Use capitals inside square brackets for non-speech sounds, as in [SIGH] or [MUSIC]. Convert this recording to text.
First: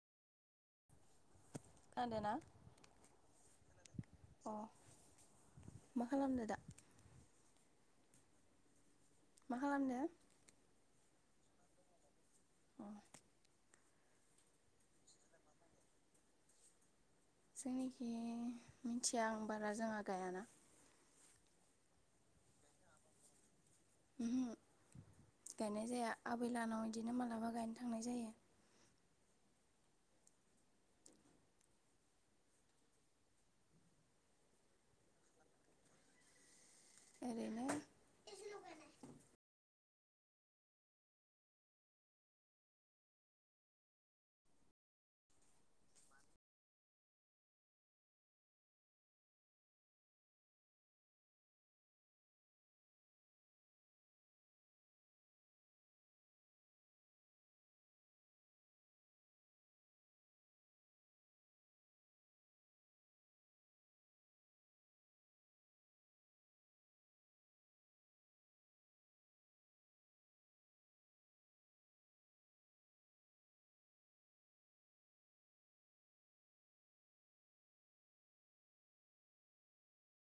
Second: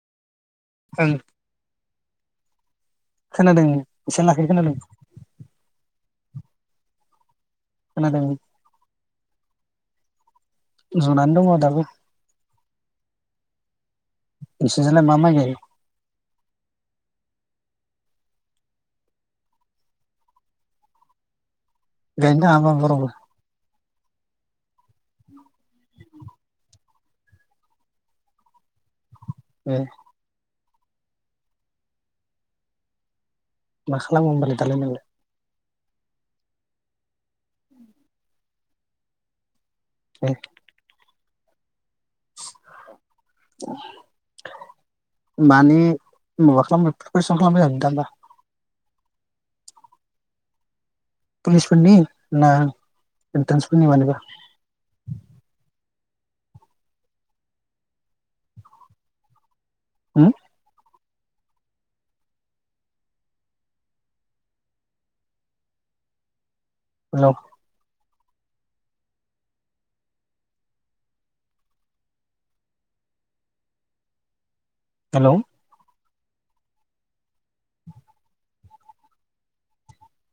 [INAUDIBLE] खोनादोना? खोनादों। एसेबां लाखै अह खोनादों मा खालामदों दा? खोनादों। मा खालामदो? जनानै दङ' दाबो। अह। नोंसिनिजायलाय मा माइ गायो? जोंनिखि मिथिया आं बारा जोंहा गायाना। गायनो थाङा होमबा बरावबो? गायनाय जाया आबैलानाव बिदिनो माब्लाबा गायनो थांनाय जायो। ए। मा खालामो होमबालाय दालाय नोंलाय? ओरैनो ए। ए माने माबा खालाम पिपारेसन खालामबाय थादों होनबा? पलिसफोरनि ना एनर्तेनस फोरनि मानिबा? हुम? Hello hello